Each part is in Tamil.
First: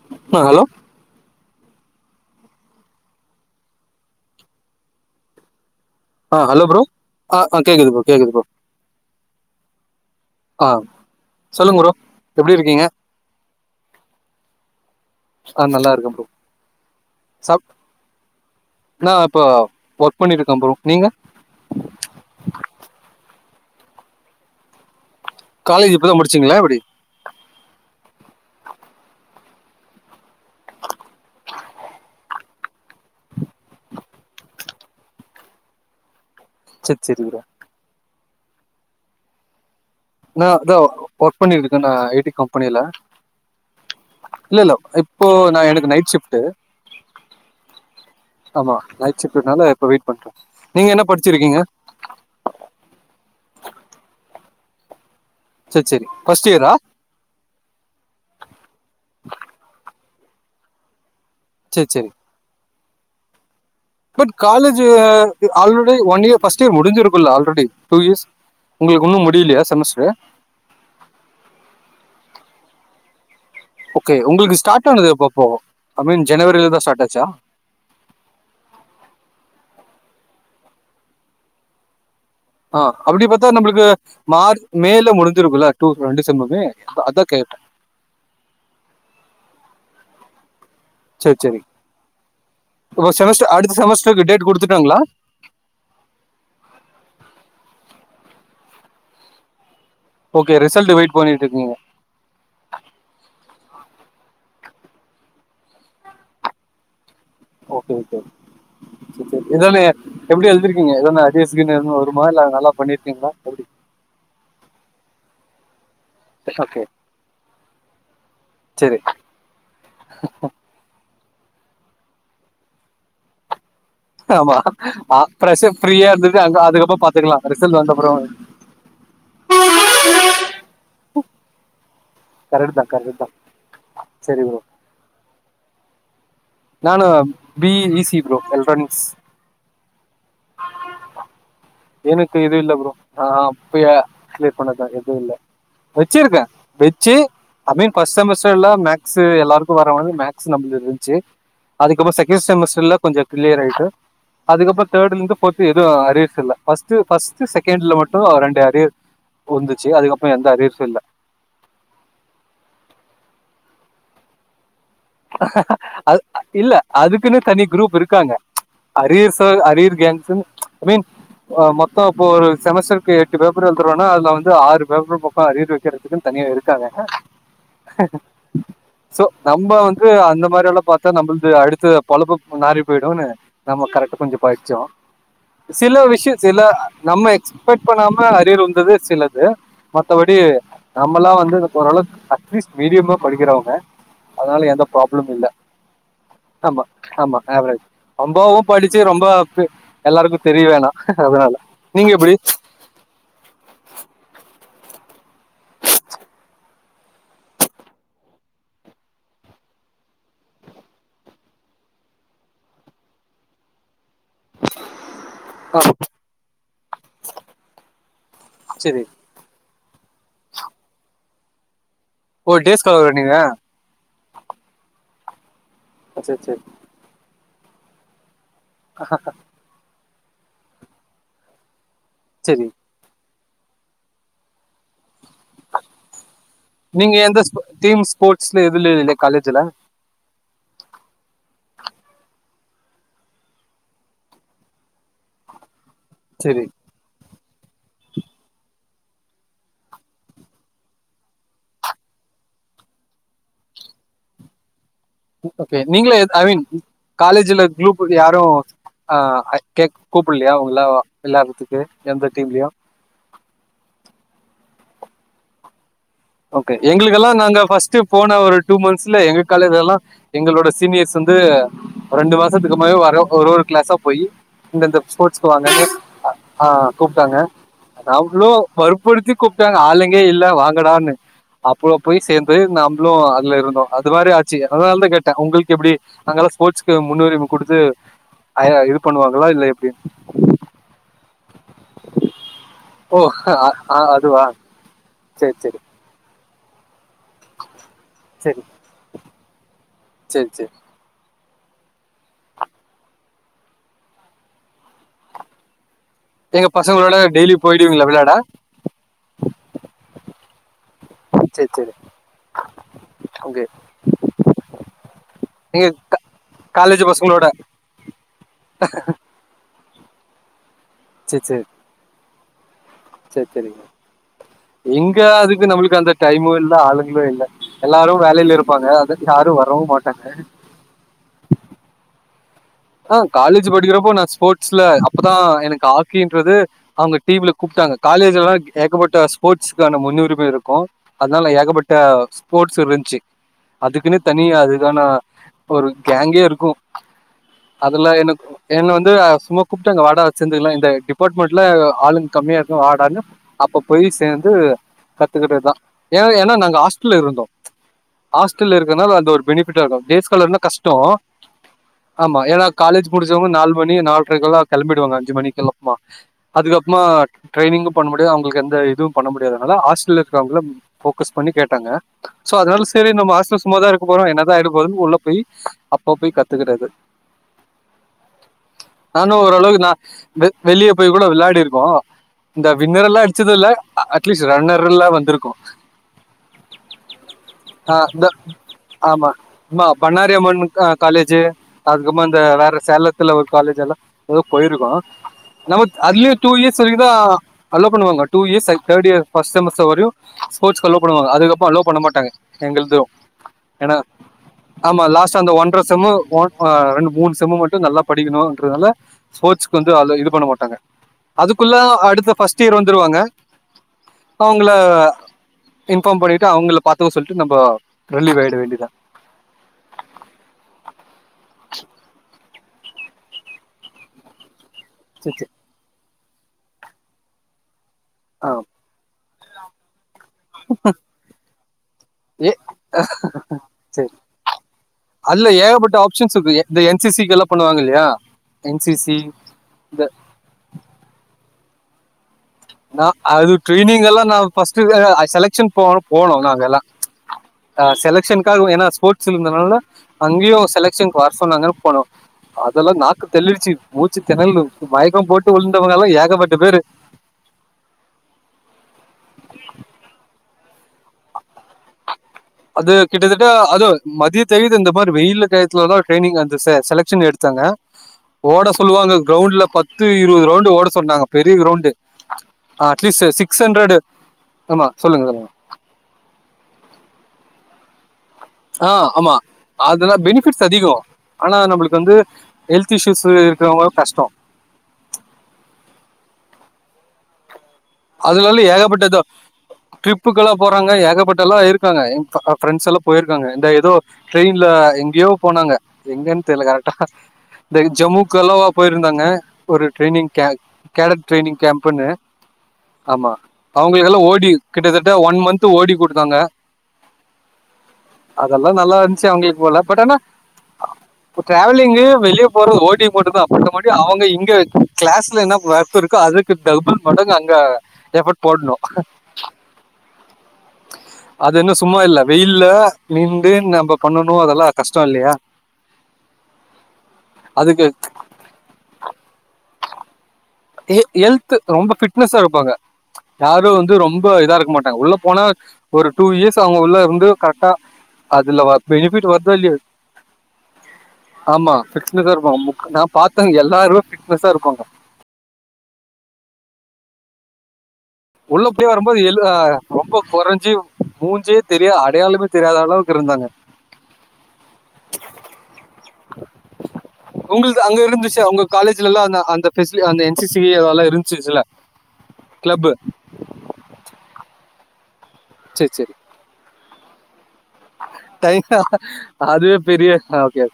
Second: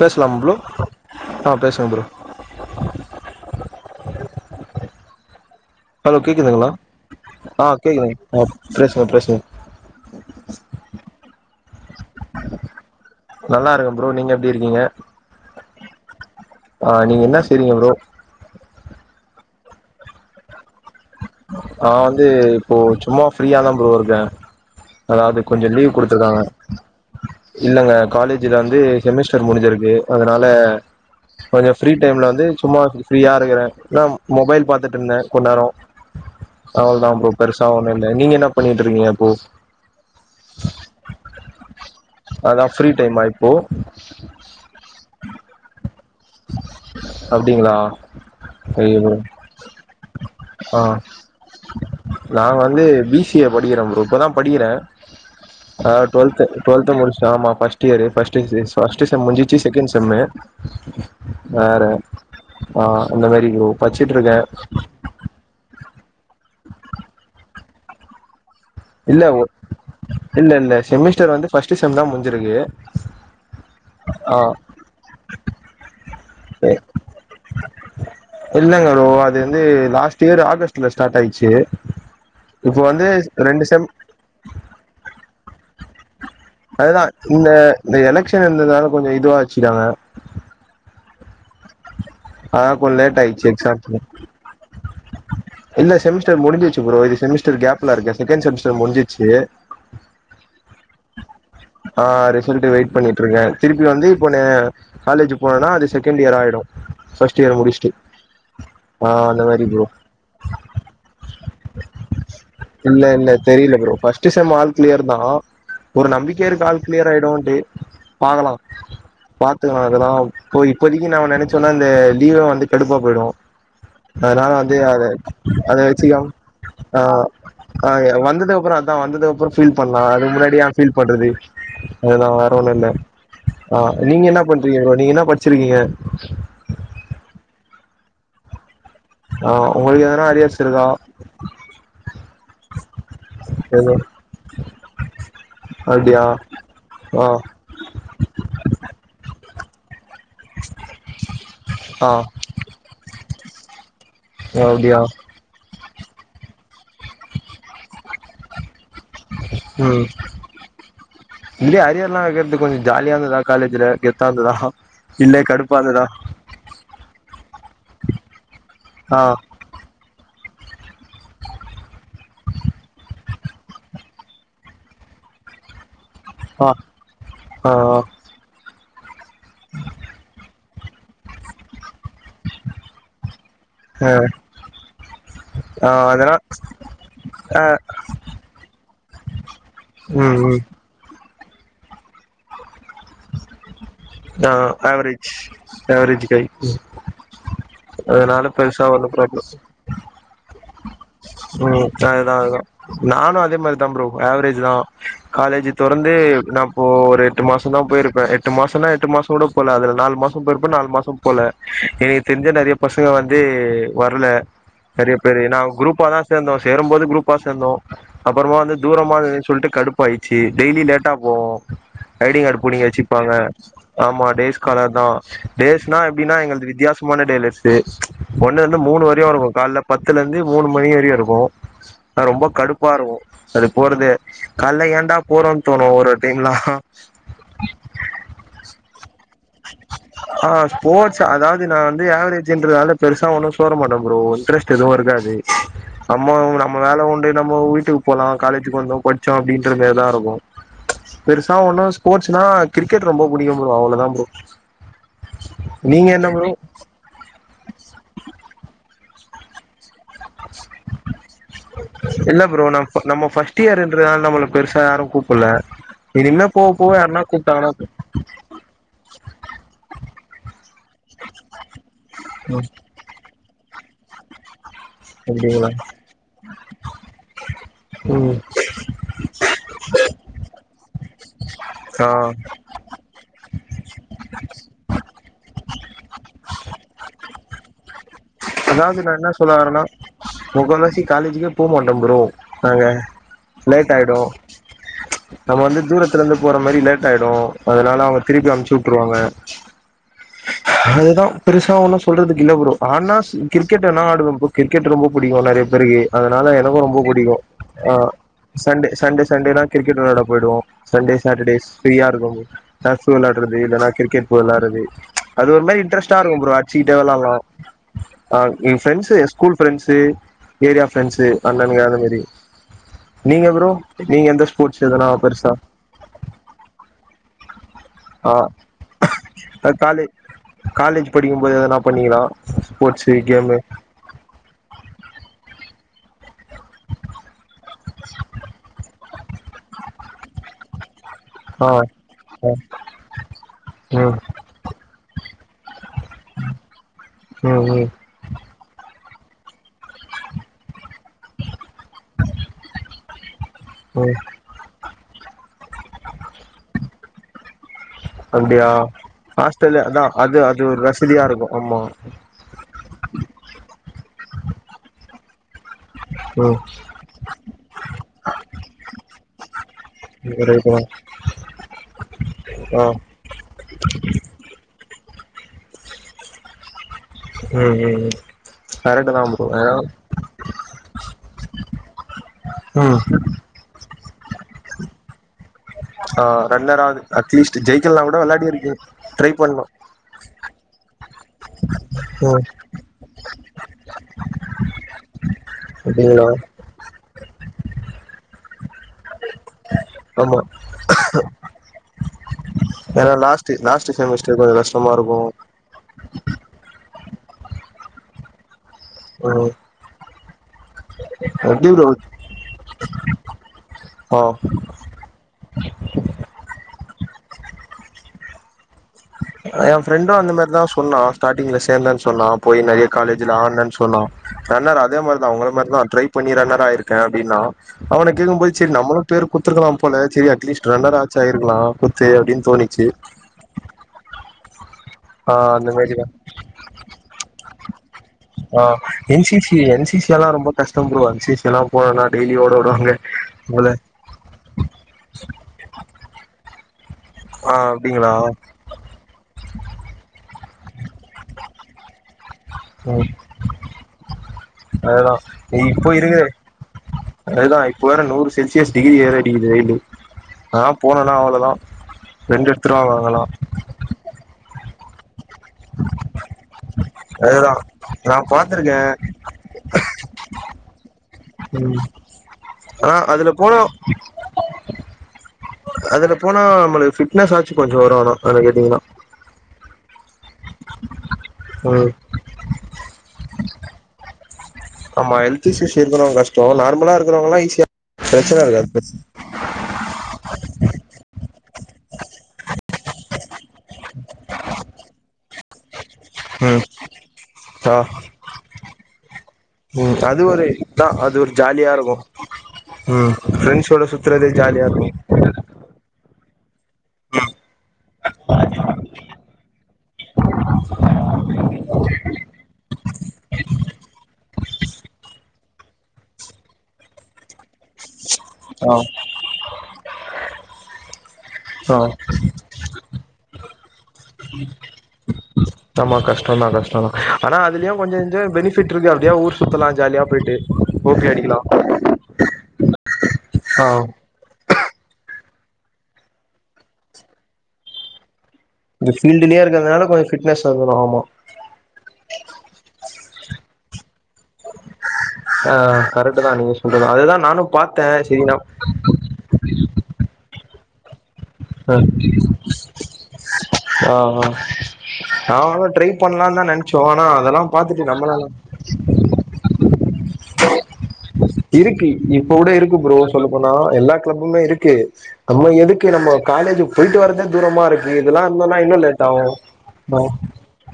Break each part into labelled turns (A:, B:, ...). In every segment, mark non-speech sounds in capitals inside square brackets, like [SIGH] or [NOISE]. A: பேசலாம்
B: ஆ
A: ப்ரூ
B: ஹலோ
A: ஆ பேசுங்க ப்ரோ ஹலோ
B: ஆ
A: கேக்குதுங்களா
B: ப்ரோ
A: ஆ
B: கேக்குது ப்ரோ
A: கேக்குதுங்க
B: கேக்குது ப்ரோ
A: அ பேசுங்க பேசுங்க
B: ஆ சொல்லுங்க ப்ரோ எப்டி இருக்கீங்க
A: நல்லாருக்கு ப்ரோ நீங்க எப்டி இருக்கீங்க
B: ஆ நல்லா இருக்கே ப்ரோ
A: ஆ நீங்க என்னா
B: சாப்
A: செய்றீங்க ப்ரோ
B: நா இப்ப ஒர்க் பண்ணிட்ருக்கே ப்ரோ நீங்க
A: நா வந்து இப்போ சும்மா ஃப்ரியாதா ப்ரோ இருக்கே அதாவது கொஞ்ச லீவ்
B: காலேஜ் இப்பதா
A: குடுத்துருக்காங்க
B: முடிச்சீங்களா எப்டி
A: இல்லங்க காலேஜ்ல வந்து செமிஸ்டர் முடிஞ்சிருக்கு அதனால கொஞ் ஃப்ரீ டைம்ல வந்து சும்மா ஃப்ரீயா இருக்கறே ஏன்னா மொபைல் பாத்துட்ருந்தே கொண் நேரோ
B: சரி
A: அவ்ளதா
B: சரி
A: ப்ரோ பெருசா ஒண்ணு இல்ல நீங்க என்னா பண்ணிட்ருக்கீங்க இப்போ
B: நா அதா ஒ ஒர்க் பண்ணிருக்குதா நா ஐ டி
A: அதான்
B: கம்பெனியில
A: ஃப்ரீ டைமா இப்போ
B: இல்ல இல்ல இப்போ நா எனக்கு நைட் ஷிஃப்ட்டு
A: அப்டிங்களா
B: ஆமா நைட் ஷிஃப்ட்டுனால இப்ப வெய்ட் பண்றோ
A: ஓ நா வந்து பி சி ஏ படிக்கிறம் ப்ரோ இப்போதா படிக்கிற
B: சரி
A: ஆ
B: சரி
A: டுவெல்த்து
B: ஃபர்ஸ்ட் இயரா
A: டுவெல்த்து முடிச்சிட்ட ஆமா ஃபஸ்ட்டியரு ஃபஸ்ட்டு எக்ஸு ஃபஸ்ட்டு செம் முஞ்சிச்சு செகண்ட் செம்மு வேற
B: சரி சரி
A: ஆ அந்த மாரி ப்ரோ
B: பட்
A: படிச்சுட்ருக்கே
B: college already one year first year முடிஞ்சிருக்குல்ல ஆல்ரெடி டூ இயர்ஸ் உங்களுக்கு
A: இல்ல
B: இன்னு முடியலையா செமஸ்டர்
A: இல்லல்ல செமிஸ்டர் வந்து ஃபஸ்ட் செம்தா முடிஞ்சிருக்கு
B: ஓகே உங்களுக்கு ஸ்டார்ட் ஆனது அப்பெப்போ ஐ மீன் ஜனவரில தான் ஸ்டார்ட் ஆச்சா?
A: இல்லைங் ப்ரோ அது வந்து லாஸ்ட் இயர் ஆகஸ்ட்ல ஸ்டாட் ஆயிச்சு
B: ஆ
A: இப்போ வந்து
B: அப்படி பாத்தா
A: ரெண்டு
B: நம்மளுக்கு
A: செம்
B: மார்ச் மேல முடிஞ்சிருக்குல்ல டூ ரெண்டு
A: அதுதா இந்த எலக்ஷன் இருந்ததுனால கொஞ்ச இதுவா வச்சிட்டாங்க
B: சரி, சரி.
A: அதால கொஞ்ச
B: இப்போ
A: லேட் ஆயிச்சு
B: செமஸ்டர் அடுத்த
A: எக்ஸாம்ஸு
B: செமஸ்டருக்கு டேட் குடுத்துட்டாங்களா?
A: இல்ல செமிஸ்டர் முடிஞ்சிச்சு ப்ரோ இது செமிஸ்டர் கேப்ல இருக்க செகண்ட் செமிஸ்டர் முடிஞ்சிச்சு
B: ஓகே ரிசல்ட் வெயிட் பண்ணிட்டு இருக்கீங்க.
A: ஆ ரிசல்ட்டுக் வெயிட் பண்ணிட்ருக்கே திருப்பி வந்து இப்போ ந காலேஜ் போனோனா அது செகண்ட் இயர் ஆயிடு ஃபஸ்ட் இயர் முடிச்ட்டு
B: இதலா நீங்க எப்படி எழுதிருக்கிங்க எதனா அரியர்ஸ் கிது எதுனா வருமா இல்ல நல்லா பண்ணிருக்கிங்ளா எப்படி
A: ஃபஸ்ட் செம் ஆல் கிளியர்தா ஒரு நம்பிக்கை இருக்கு
B: ஓகே.
A: ஆல் கிளியர் ஆயிடுவோன்ட்டு பாக்கலா
B: சரி.
A: பாத்து அதெல்லா போய் இப்போதைக்கு நாம நெனை சோனா இந்த லீவே வந்து கடுப்பா போயிடு அதனால
B: ஆமா.
A: வந்து அத
B: அ பிரஷர்
A: அத
B: ஃப்ரீயா
A: வெச்சுக்க
B: இருந்துட்டு அங்க
A: ஆ
B: அதுக்கப்புறம் பாத்துக்கலாம். ரிசல்ட்
A: ஆ
B: வந்த அப்புறம்
A: வந்ததுக்கப்புற அதா வந்ததுக்கப்புற ஃபீல் பண்லா அதுக் முன்னாடி ஏ ஃபீல் பண்றது அதுதா வேற ஒன்னு
B: கரெக்ட்
A: இல்ல
B: தான், கரெக்ட் தான்.
A: ஆ நீங்க என்ன பண்றிங்க ப்ரோ நீங்க என்ன படிச்சிருக்கிங்க
B: நானும் B E E C bro electronic
A: ஆ உங்களுக்கு எதனா அரியர்ஸ் இருக்கா
B: எனக்கு எது இல்ல ப்ரோ நா அப்பய
A: எது
B: க்ளியர் பண்ணதா எது இல்ல
A: அப்டியா
B: வெச்சிருக்கே வெச்சு
A: ஆ
B: ஐ மீன் ஃபஸ்ட் செமஸ்டர்ல மேக்ஸ் எல்லாருக்கு வராவது மேக்ஸ் நம்ளுது இருந்துச்சு
A: ஆ
B: அதுக்கப்பற செகண்ட் செமஸ்டர்ல கொஞ்ச கிளியர் ஆயிட்டு
A: ஓ
B: அதுக்கப்புற
A: அப்டியா
B: தேர்ட்ல இருந்து ஃபோர்த்து எது அரியர்ஸ் இல்ல ஃபஸ்ட் ஃபஸ்ட்டு செகண்ட்ல மட்டு ரெண்டு அரியர் வந்துச்சு.
A: ம்
B: அதுக்கப்புறம் எந்த அரியர்ஸும் இல்ல.
A: இங்யு அரியர்லா வெக்கிறது கொஞ்ச ஜாலியா இருந்ததா காலேஜ்ல கெத்தாருந்துதா
B: அ இல்ல அதுக்குன்னு தனி குரூப் இருக்காங்க
A: ஆ
B: அரியர்ஸு அரியர் கேங்சுன் ஐ மீன் மொத்த இப்ப ஒரு செமஸ்டருக்கு எட்டு பேப்பர் எழுதுறோனா அதுல வந்து ஆறு பேப்பர் பக்க அரியர் வெக்கிறதுக்குன் தனியா
A: ஆ
B: இருக்காங்க
A: ஆ
B: சோ நம்ப வந் இந்த மாரி எல்லா பாத்தா நம்மளது அடுத்து பொழப்பு நாறி போயிடுன்னு நம்ம
A: ஆ
B: கரெக்டா கொஞ்ச படிச்சோ
A: ஆ
B: சில விஷய
A: அதெல்லா
B: சில நம்ம
A: ஆ
B: எக்ஸ்பெக்ட் பண்ணாம அரியர் வந்தது சிலது மத்தபடி
A: ம்
B: இது
A: ம்
B: நம்மலா வந்து ஓரளவுக்கு அட்லீஸ்ட் மீடியமா படிக்கிறவங்க
A: ஆ
B: அதனால எந்த
A: ஆவரேஜ்
B: ப்ராப்ளம் இல்ல
A: ஆவரேஜ் கை
B: ஆமா ஆமா ஆவரேஜ்
A: அதனால
B: ரொம்பாவு
A: பெருசா
B: படிச்சு
A: ஒன்னு
B: ரொம்ப
A: ப்ராப்ளம்
B: எல்லாருக்கு தெரிய வேணா அதனால
A: ம்
B: நீங்க எப்டி
A: அதுதா அதா நானு அதே மாரிதா ப்ரோ ஆவரேஜ்தா காலேஜ் தொறந்து நா இப்ப ஒரு எட்டு மாசந்தா போயிருப்பே எட்டு மாசன்னா எட்டு மாசங் கூட போல அதுல நாலு மாச போயிருப்பே நாலு மாசம் போல எனக்கு தெரிஞ்ச நெறைய பசங்க வந்து வரல நெறய பேரு நா
B: ஆ
A: குரூப்பாதா சேந்தோ சேரும்போது குரூப்பா சேந்தோ அப்பறமா வந்து
B: செரி
A: தூரமா இருக்து சொல்லிட்டு கடுப்பாயிச்சு டெய்லி லேட்டா போவோ ஐடிங்
B: ஓ
A: கார்டு
B: டேஸ்
A: புடிங்கி
B: காலரா
A: வச்சுப்பாங்க
B: நீங்க
A: ஆமா டேஸ் காலர் தா டேஸ்னா எப்டின்னா
B: செரி செரி
A: எங்களுக்கு வித்தியாசமான டேலர்ஸு ஒன்னு லந்து மூணு வரையு கால்ல பத்துலந்து மூணு மணி வரியு இருக்கு ரொம்ப
B: செரி
A: கடுப்பா இருக்கு அது போறதே கால்ல ஏண்டா போறோன்னு தோணு ஒரு ஒரு டைம்லா
B: நீங்க எந்த டீம் ஸ்போர்ட்ஸ்ல எதுல இல்ல காலேஜ்ல
A: ஆஹ் ஸ்போர்ட்ஸ் அதாவது நா வந்து ஆவ்ரேஜ் ரால பெருசா ஒன்னும் சோற மாட்ட ப்ரோ இன்ட்ரெஸ்ட் எதுவு இருக்காது நம்ம
B: செரி
A: நம்ம வேலை உண்டு நம்ம வீட்டுக்கு போலா காலேஜுக்கு வந்தோ படிச்சோ அப்டின்ற மேரிதா இருக்கு பெருசா ஒண்ணு ஸ்போர்ட்ஸ்ன்னா கிரிக்கெட் ரொம்ப புடிக்கு ப்ரோ அவ்ளோதா ப்ரோ
B: ஓகே
A: நீங்க
B: நீங்கலூ
A: என்ன ப்ரோ
B: ஐமீன் காலேஜ்ல குரூப் யாரு அஹ் கேக் எந்த
A: இல்ல ப்ரோ
B: டீம்லயு
A: நம் நம்ம ஃபர்ஸ்ட் இயருன்றதனால நம்மள பெருசு யாரூ கூப்பல்ல இனிமே போக
B: ஓகே
A: போக யாருன்னா
B: எங்களுக்கெல்லா நாங்க
A: கூப்ட்டாங்கன்னா
B: ஃபர்ஸ்ட் போன ஒரு டூ மந்த்ஸ்ல எங்க காலேஜல்லா எங்களோட சீனியர்ஸ் வந்து ரெண்டு
A: ம்
B: மாசத்துக்கு மு [UNINTELLIGIBLE] வர [UNINTELLIGIBLE] க்ளாஸா போயி இந்தந்த ஸ்போர்ட்ஸ்க்கு வாங்க
A: அப்டிங்களா
B: ஆஹ் கூப்ட்டாங்க அதா
A: ம்
B: ப்ரோ வற்ப்புறுத்தி கூப்ட்டாங்க ஆளுங்கே இல்ல வாங்கடான்னு அப்புறோ போய்
A: ஆ
B: சேந்து நம்ப்ளோ அதுல இருந் அது மாரி ஆச்சி அதனால தா கேட்டே அவுங்ளுக்கெப்பிடி அங்கெல்லா ஸ்போட்ஸ்க்கு முன்னுரிம குடுத்து
A: அதாவது நா என்னா சொல்ல வரனா முக்கால் வாசி காலேஜுக்கே போ மாட்டோ ப்ரோ நாங்க
B: ஓ அ ஆ
A: லேட்
B: ஆ
A: ஆயிடு
B: அதுவா
A: நம்ம
B: சேரி
A: வந்து
B: சேரி
A: தூரத்துலர்ந்து போற மாரி லேட்டாய்டு அதனால அவுங்க திருப்பி
B: சேரி
A: அம்ச்சூட்ருவாங்க
B: சேரி சேரி
A: அதுதா பெருசா ஒன்னு சொல்றதுக் இல்ல ப்ரோ ஆனா சில கிரிக்கெட் வேனா ஆடுவே ப்ரோ கிரிக்கெட்டு ரொம்ப புடிக்கு நெறைய பேருக்கு அதனால
B: எங்க
A: எனக்கு ரொம்ப
B: பசங்களோட
A: புடிக்கும்
B: டெய்லி
A: ஆ
B: போயிடுவீங்களா விளாட
A: சண்டே சண்டே சண்டேல்லாம் கிரிக்கெட் விளயாட போயிடுவோம் சண்டே சாட்டர்டேஸ்
B: சேரி சேரி
A: ஃப்ரீயா இருக்கும்போது டுறது
B: ஓகே
A: இல்லன்னா கிரிக்கெட் போய் வெளாடுறது அது ஒரு மாரி
B: நீங்க
A: இன்ட்ரஸ்டா
B: க
A: இருக்கும் புரோ அடுச்சிக்ட்டே
B: காலேஜ்
A: விளயாடலா
B: பசங்களோட
A: அ என் ஃப்ரெண்ட்ஸ் எ ஸ்கூல் ஃப்ரெண்ட்ஸ் து ஏரியா ஃப்ரண்ட்ஸ் அண்ணனுங்க அந்த மாரி நீங்க
B: செர்
A: ப்ரோ
B: செரிங்கமா
A: நீங்க எந்த ஸ்போர்ட்ஸ் எதனா
B: இங்க
A: பெருசா
B: அதுக்கு நம்மளுக்கு அந்த டைமு இல்ல ஆளுங்களு இல்ல எல்லாரு
A: ஆ
B: வேலைல இருப்பாங்க அத யாரும் வரவும்
A: காலே
B: மாட்டாங்க
A: காலேஜ் படிக்கும்போது எதனா பண்ணீங்களா ஸ்போர்ட்ஸு
B: ஆ
A: கேமு
B: காலேஜ் படிக்கிறப்போ நா ஸ்போர்ட்ஸல அப்பதா எனக் ஹாக்கிம் ட்றது அவங்க டீம்ல கூப்ட்டாங்க காலேஜெல்லா ஏகப்பட்ட ஸ்போர்ட்ஸ் கான முன்னுரிமை இருக்கு அதனால
A: ஆ
B: ஏகப்பட்ட
A: ஆ
B: ஸ்போர்ட்ஸ் இருந்துச்சு
A: ம்
B: அதுக்குன்னே தனியா அதுக்கான ஒரு கேங்கே இருக்கும்
A: ம் ம்
B: அதுலா எனக் என்ன வந்து சும்மா கூப்ட்டாங்க வாடக வச்சிருந்துக்கலா இந்த டிபார்ட்மெண்ட்ல ஆளுங்க கம்மியா இருக்குன் வாடான்னு அப்ப போய்
A: ம்
B: சேர்ந்து கத்துக்கிட்டதுதா ஏ ஏன்னா நாங்க ஹாஸ்டல்ல இருந்தோ
A: அப்டியா
B: ஹாஸ்டல்ல இருக்கனால அந்த ஒரு
A: ஹாஸ்டல்ல
B: பெனிபிட்டா
A: அதா
B: இருக்கு
A: அது
B: டேஸ்காலர்னா
A: அது ஒரு
B: கஷ்டோ
A: வசதியா இருக்கு ஆமா
B: மா ஏன்னா காலேஜ் முடிச்சவங்க நாலு மணி நால்ரைகெல்லா கெளம்பிடுவாங்க அஞ்சு மணிக்கெல்லா மா
A: ம்
B: அதுக்கப்புமா ட்ரைனிங்கும் பண்ண முடியாது அவங்களுக்கு எந்த இதுவும் பண்ண முடியாது அனால ஹாஸ்டல்ல இருக்றவங்கள
A: ரைட்டு தா
B: போகஸ் பண்ணி கேட்டாங்க சோ அதனால
A: ஆ
B: சரி நம்ம ஹாஸ்டல்ஸ் சும்மாதா இருக்க போறோம் என்னதா ஆய்டு பதும் உள்ள போய் அப்ப போய் கத்துக்குறது
A: ம் ம் ம் கரெக்ட்டு தா
B: நானு
A: ப்ரோ ஏனா
B: ஓரளவுக்கு நா வெ வெளியே போய் கூட விளையாடிருக் போ இந்த
A: ம்
B: வின்னர் எல்லா அடிச்சது இல்ல அட்லீஸ்ட் ரன்னர் எல்லா வந்திருக்கும்
A: அ ரன்னராது அட்லீஸ்ட்டு
B: ஆ
A: ஜெயிக்கல்னா கூட
B: இந்த
A: வெளாடி இருக்கே ட்ரை பண்ணு
B: அ காலேஜி அதுக்கம்மோ இந்த
A: ம்
B: வேற சேலத்துல ஒரு காலேஜ் எல்லா ஏதோ போயிருக்கோ நமத்
A: அப்டிங்களா
B: அதுலயே டூ இயர்ஸ் வரைக்குதா அலோ பண்ணுவாங்க two years third year first semester வரையு
A: ஆமா
B: ஸ்போட்ஸ்கு அலோ பண்ணுவாங்க அதுகப்போ அலோ பண்ண மாட்டாங்க எங்கிள்திலு
A: ஏன்னா லாஸ்ட் லாஸ்ட்
B: ஏனா
A: செமிஸ்டர் கொஞ்சோ கஷ்டமா
B: ஆமா
A: இருக்கு
B: லாஸ்டா அந்த ஒன்ற செம்மு ஒன் ஆ ரெண்டு மூணு செம்மு மட்டு நல்லா படிக்கணு என்றனால
A: ம்
B: ஸ்போர்ட்ஸுக் வந்து அவ்ளோவா இது பண்ணமாட் தாங்க
A: எப்டி
B: அதுக்குள்ள
A: ப்ரோ
B: அடுத்த பஸ்ட் இயர் வந்துருவாங்க
A: ஆ
B: அவுங்கள இன்ஃபார்ம் பண்ணிட்டு அவுங்கள பாத்துக்க சொல்ட்டு நம்போ ரிலீவ் ஆயிட வேண்டியதா
A: எ ஃப்ரெண்டு அந்த மாரிதா சொன்னா ஸ்டாடிங்ல சேந்தன் சொன்னா போயி நெறிய காலேஜில ஆட்ன்ன் சொன்னா ரன்னர் அதே மாரி தா
B: சரி
A: உங்கள
B: சரி
A: மாரிதா ட்ரை பண்ணி ரன்னராயிருக்க அப்டீனா அவன கேக்கும்
B: ஆ
A: போது செரி நம்மளு பேரு குத்துருக்கலாம் போல செரி அட்லீஸ்ட் ரன்னர் ஆச்சு ஆயிருக்கலா குத்து அப்டின்னு தோணிச்சு
B: செரி
A: ஆ
B: அத்ல
A: அந்த
B: ஏகப்பட்ட
A: மாரிதா
B: ஆப்ஷன்ஸ் இருக்கு எ இந்த என் சி சிக்கெல்லா பண்ணுவாங்க இல்லையா
A: ஆ
B: NCC
A: N C C N C
B: இந்த
A: சி எல்லா ரொம்ப கஷ்டம் ப்ரோ என் சி சி எல்லா போனேன்னா
B: நா அது ட்ரெய்னிங் எல்லா நா பஸ்ட்டு அ அ செலெக்ஷன் போ போனோ நாங்கெல்லா ஆ செலக்ஷனுக்காக ஏன்னா ஸ்போர்ட்ஸ் இருந்தனால அங்கியு செலக்ஷன்க் வர் சொன்னாங்கனு போனோ அதெல்லா
A: ம்
B: நாக்கு தள்ளிடுச்சு மூச்சுத் தெணறலு
A: அதுதா
B: மயக்கம் போட்டு
A: இப்போ
B: விழுந்தவங்க எல்லா
A: இருக்கிற
B: ஏகப்பட்ட பேரு
A: அதுதா இப்போ வேற நூறு செல்சியஸ் டிகிரி ஏறடிக்குது வெயிலு அதா போனேன்னா அவ்ளோதா ரெண்டு எடுத்துருவா
B: அது
A: வாங்கலா
B: கிட்டத்தட்ட அது மதியத்தையது இந்த மாறி வெயில்ல டேத்லதா ட்ரைனிங் வந்து செலக்க்ஷன்
A: அதுதா
B: எடுத்தாங்க
A: நா
B: ஓட
A: பாத்திருக்கே
B: சொல்லுவாங்க கிரௌண்ட்ல பத்து இருவது ரௌண்டு ஓட சொன்னாங்க பெரிய
A: ம்
B: கிரௌண்டு
A: ஆனா
B: அட்லீஸு
A: அதுல போனா
B: சிக்ஸ் ஹண்ரடு
A: அதுல போனா நம்மளு ஃபிட்னஸ்சாச்சு கொஞ்ச வரு ஆனா அதுல கேட்டீங்கன்னா
B: ஆஹ் ஆமா அதல்லா பெனிஃபிட்ஸ் அதிகோ ஆனா
A: ம்
B: நம்மளுக்கு வந்து ஹெல்த் இஷ்யூஸ் இருக்கறவங்க கஷ்டோ
A: ஆமா ஹெல்த் இஷ்யூஸ் இருக்கறவங்க கஷ்டோ நார்மலா இருக்கறவங்கெல்லா ஈஸியா பிரச்சன
B: அதுலஅதுல
A: இருக்காது
B: ஏகபட்டதொ கிப் ப்புகெல்லா போறாங்க ஏகப்பட்ட எல்லா இருக்காங்க ஃப்ரண்ட்ஸ் எல்லா போயிருக்காங்க இந்த ஏதோ டிரெயின்ல எங்யோ தொ போனாங்க எங்கன்னு
A: ம்
B: தெரில கரெக்டா
A: ஆ
B: இந்த ஜம்முக்கலவா போயிருந்தாங்க ஒரு
A: ம் அது
B: ட்ரைனிங்
A: ஒரு
B: கே
A: இதா அது
B: கேடக்
A: ஒரு
B: ட்ரைனிங்
A: ஜாலியா இருக்கு
B: கேம்புன்னு
A: ம்
B: ஆமா
A: ஃப்ரெண்ட்ஸோட
B: அவுங்க இதெல்லா
A: சுத்துறது
B: ஓடி
A: ஜாலியா இருக்கு
B: கிட்டதட்ட ஒன் மந்த் ஓடி கொடுத்தாங்க அதல்லா நல்லா இருன்சு அவுங்ளுக்கு போல பட் ஆனா டிராவலிங்கு வெளிய போறது ஓட்டிங் மட்டுதா மத்தபடி அ இங்க இங்க க்ளாஸ்ல என்ன வொர்க் இருக்கோ அதுக்கு டபுள் மடங்கு அங்க எஃபர்ட் போட்ணு
A: ஆ
B: அது இன்னு
A: ஆ
B: சும்மா இல்ல வெயில்ல நிண்டு நம்ம பண்ணனு அதெல்லா கஷ்டோ இல்லையா
A: ஆமா கஷ்டோதா கஷ்டோதா ஆனா அதுலயு
B: அதுக்கு
A: கொஞ்சஞ்சோ பெனிஃபிட் இருக்கு அப்டே ஊர் சுத்தலா ஜாலியா போயிட்டு ஓகே அடிக்கலா
B: ஹெல்த் ரொம்ப ஃபிட்னஸ்சா இருப்பாங்க
A: ஆ
B: யாரு வந்து ரொம்ப இதாருக்க மாட்டாங்க உள்ள போனா ஒரு டூ இயர்ஸ் அவுங்க உள்ள இருந்து கரட்டா அதுல வ
A: இந்த
B: பெனிஃபிட்
A: ஃபீல்டுலயே
B: வர்தோ இல்லயோ
A: இருக்கறதுனால கொஞ்ச ஃபிட்னஸ் வந்துரு ஆமா
B: ஆமா ஃபிட்னஸா இருக்கு நா பாத்த எல்லாரு ஃபிட்னஸா இருப்பாங்க
A: அஹ் கரெக்ட்டு தா நீங்க சொல்றது அதுக்குதா நானு பா
B: உள்ள போய் வருபோது எழு ரொம்ப கொறஞ்சி மூஞ்சே தெரி அடையாளமே தெரியாத அளவுக்கு இருந்தாங்க
A: நா ட்ரை பண்ணலா தா நென்ச்சோ ஆனா அதெல்லா
B: உங்களுக்கு
A: பாத்துட்டு நம்பளால்ல
B: வெசிலி அந்த என்சிசி அதெல்லா இருந்
A: இருக்கு இப்ப கூட இருக்கு ப்ரோ சொல்ல போனா எல்லா கிளப்புமே இருக்கு நம்ம எதுக்கு
B: சரி
A: நம்ம
B: சரி
A: காலேஜ் போயிட்டு வரதே தூரமா இருக்கு இதெல்லா இந்தன்னா இன்னு
B: தனி-
A: லேட் ஆவு
B: அதுவே பெரிய ஓகே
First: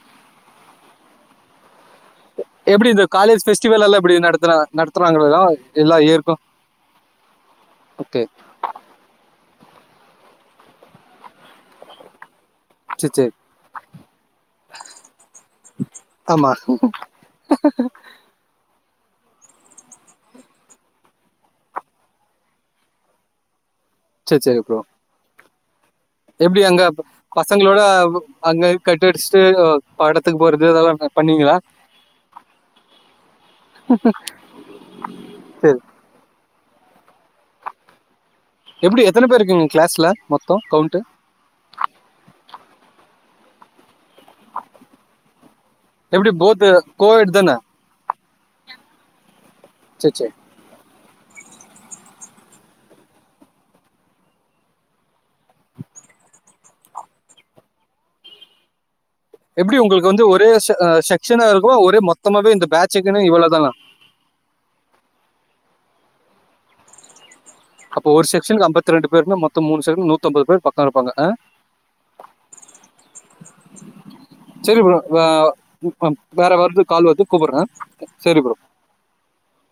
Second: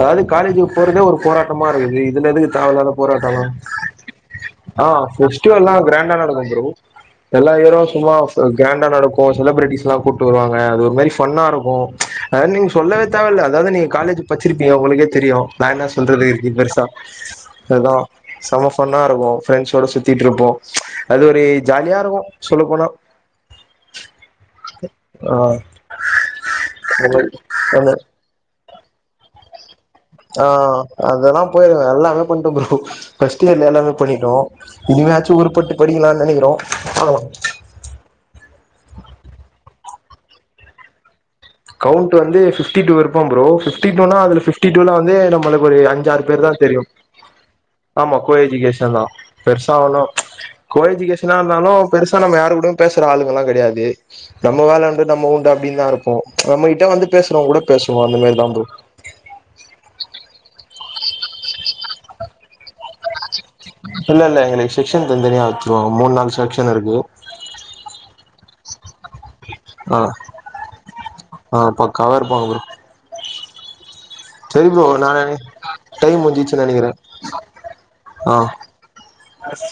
A: அதாது காலேஜுக்கு போறதே ஒரு போராட்டமா இருக்குது இதுல எதுக்கு
B: எப்படி
A: தேவயில்லாத
B: இந்த
A: போராட்டெல்லா
B: காலேஜ் ஃபெஸ்டிவல் எல்லாம் இப்படி நடத்துனா
A: ஆஹ்
B: நடத்துறாங்களா
A: வெஸ்டிவல்லா
B: எல்லா
A: கிராண்டா
B: இயற்கும்
A: நடக்கு ப்ரோ எல்லா ஈரோ சும்மா
B: ஓகே
A: கிராண்டா நடக்கு சில செலப்ரடிஸ் எல்லா கூட்டு வருவாங்க அது ஒரு மாறி ஃபன்னா இருக்கு அத நீங்க சொல்லவே
B: சரி சரி
A: தேவல்ல அதாவது நீங்க காலேஜ் படிச்சிருப்பீங்கோ உங்களுக்கே தெரியு நா என்ன சொல்றது
B: ஆமா
A: இது பெருசா அதா செமஃபன்னா இருக்கு ஃபிரண்ஸ்ஸோட சுத்திட்டு இருப்போ அது ஒரு ஜாலியா இருக்கு சொல்ல போனா ஆ
B: எப்டி அங்க பசங்களோட
A: அந்த
B: அங்க கட் அடிஸ்டு
A: ஆ அதெல்லா போயிருவே எல்லாமே பண்ட்டோ ப்ரோ ஃபஸ்டியர்ல எல்லாமே பண்ணிட்டோ இனி யாச்சு
B: சரி
A: உருப்பட்டு படிக்கலானு நெனக்கிறோ பாக்கலா
B: எப்டி எத்தனை பேர் இருக்கீங்க கிளாஸ்ல மொத்தோ கவுண்ட்டு
A: கவுண்ட் வந்து ஃபிஃப்டி டூ இருப்போ ப்ரோ ஃபிஃப்டி இன்னோனா அதுல ஃபிஃப்டி டூல வந்து நம்மளுக்கொரு ஐஞ்சாறு
B: எப்படி
A: பேர்தா
B: போத்
A: தெரியு
B: கோஎட் தானே
A: ஆமா கோ எஜூகேஷன்தா பெர்சாவலு
B: சரி சரி
A: கோ எஜூகேஷ் ன்னா இருந்தாலு பெருசா நம்மயாரு கூடவு பேசுற ஆளுங்கெல்லா கெடையாது நம்ம வேலவுண்டு நம்ம உண்டு அப்டின்னுதா இருப்போ நம்மகிட்ட வந்து பேஸ்ரவுங்க கூட பேசுவோ அந்த மாரிதா ப்ரோ
B: பேஸ் அ செக்க்ஷனா இருக்கு ஒரே மொத்தமாவே இந்த பேட்சுக்குனு இவ்வளோ
A: இல்ல இல்ல எங்களுக்கு செக்க்ஷன் தனி தனியா வச்சருவாங்க மூணு நாலு செக்க்ஷன் இருக்கு
B: அப்போ ஒரு செக்க்ஷன்க்கு அம்பத் து இரண்டு பேருனா மொத்தம் மூணு
A: ஆ
B: சர் நூத்தம்பது பேர் பக்க இருப்பாங்க அ
A: ஆ பக்காவா இருப்பாங்க ப்ரோ சரி
B: செரி ப்ரோ வ
A: நானு டைம்
B: வேற
A: முடிஞ்சிச்சு
B: ஒர்க்கு
A: நெனைக்கிறே
B: கால் வருது கூப்பிடுறே செரி ப்ரோ
A: அஸ்